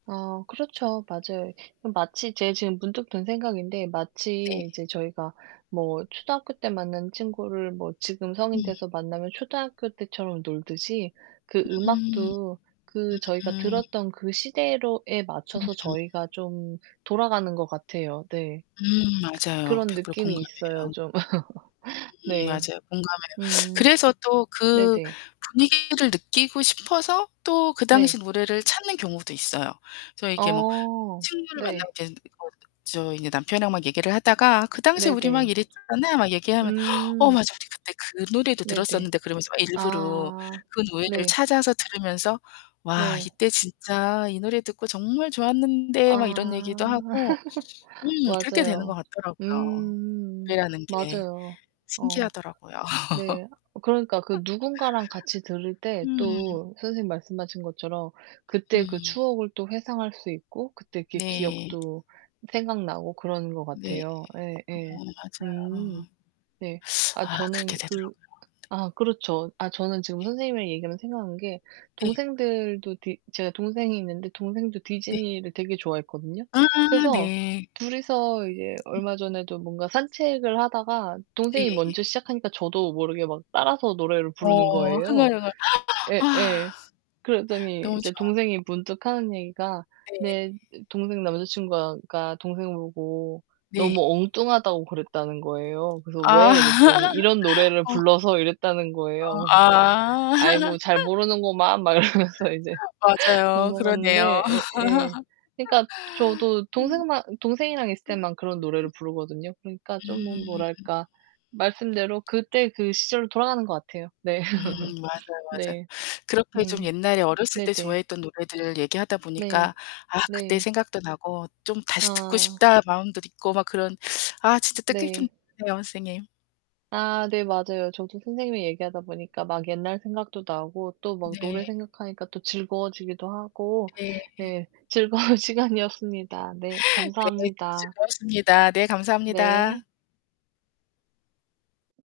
아 그렇죠. 맞아요. 음 마치 제 지금 문득 든 생각인데 네. 마치 이제 저희가 뭐 초등학교 때 만난 친구를 뭐 지금 성인 음. 돼서 만나면 초등학교 때처럼 놀듯이 그 음. 음악도 그 저희가 음. 들었던 그 시대로에 맞춰서 음. 저희가 좀 돌아가는 것 같아요. 네. 음 그 맞아요. 그런 100% 느낌이 있어요 공감해요. 좀. 음 네. 맞아요. 공감해요. 음. 그래서 또 그 네네. 분위기를 느끼고 싶어서 또 그 당시 네. 노래를 찾는 경우도 있어요. 저 이렇게 뭐 어 친구를 네. 만나고 쟤네들이 거기서 또 저 인제 남편하고 막 얘기를 하다가 "그 당시에 우리 막 네네. 이랬잖아." 막 얘기하면 "어, 음. 맞아, 우리 그때 그 노래도 네네. 들었었는데." 그러면서 막 일부러 아 그 노래를 네. 찾아서 들으면서 "와 네. 이때 진짜 이 노래 듣고 정말 좋았는데." 막 이런 얘기도 아. 하고 음 그렇게 되는 것 맞아요. 같더라고요 음 노래라는 게. 맞아요. 어 신기하더라고요. 네 그러니까 그 누군가랑 같이 들을 때 음. 또 선생님이 말씀하신 것처럼 그때 그 음. 추억을 또 회상할 수 있고 그때 이렇게 네. 기억도 생각나고 그러는 것 네. 같아요. 예예. 어 음 맞아요. 네. 아 아 그렇게 저는 되더라고요. 그 아 그렇죠. 아 저는 지금 예. 선생님이랑 얘기하면서 생각한 게 네. 동생들도 디 제가 동생이 있는데 동생도 네. 디즈니를 되게 좋아했거든요. 아 그래서 네. 둘이서 이제 음. 얼마 전에도 뭔가 산책을 하다가 동생이 네예예. 먼저 시작하니까 저도 모르게 막 따라서 노래를 부르는 어 거예요. 흥얼흥얼 아. 예예. 그러더니 너무 이제 좋아. 동생이 문득하는 얘기가 네. 내 으 동생 남자친구가 가 동생 보고 네. 너무 엉뚱하다고 그랬다는 거예요. 그래서 아 "왜?" 이랬더니 "이런 노래를 어. 불러서" 이랬다는 거예요. 어 그래서 제가 아. "아이고 잘 모르는구만." 막 이러면서 이제 맞아요. 그러네요. 넘어갔는데 예예. 그니까 저도 음. 동생만 동생이랑 있을 음 음 때만 그런 음. 노래를 부르거든요. 그러니까 좀 음 음. 뭐랄까 말씀대로 그때 그 시절로 돌아가는 것 같아요. 네. 음 맞아요, 맞아요. 네. 그렇게 좀 음 옛날에 어렸을 때 네네. 좋아했던 노래들 얘기하다 보니까 네. 아 그때 네. 생각도 나고 '좀 다시 듣고 아. 싶다.' 마음도 있고 막 그런 아 진짜 뜻깊은 네. 네요, 선생님. 아 네 맞아요. 저도 선생님이랑 얘기하다 보니까 막 옛날 생각도 나고 또 막 노래 네. 생각하니까 또 즐거워지기도 하고 네. 네 즐거운 시간이었습니다. 네. 네. 오늘 감사합니다. 즐거웠습니다. 네. 감사합니다. 네.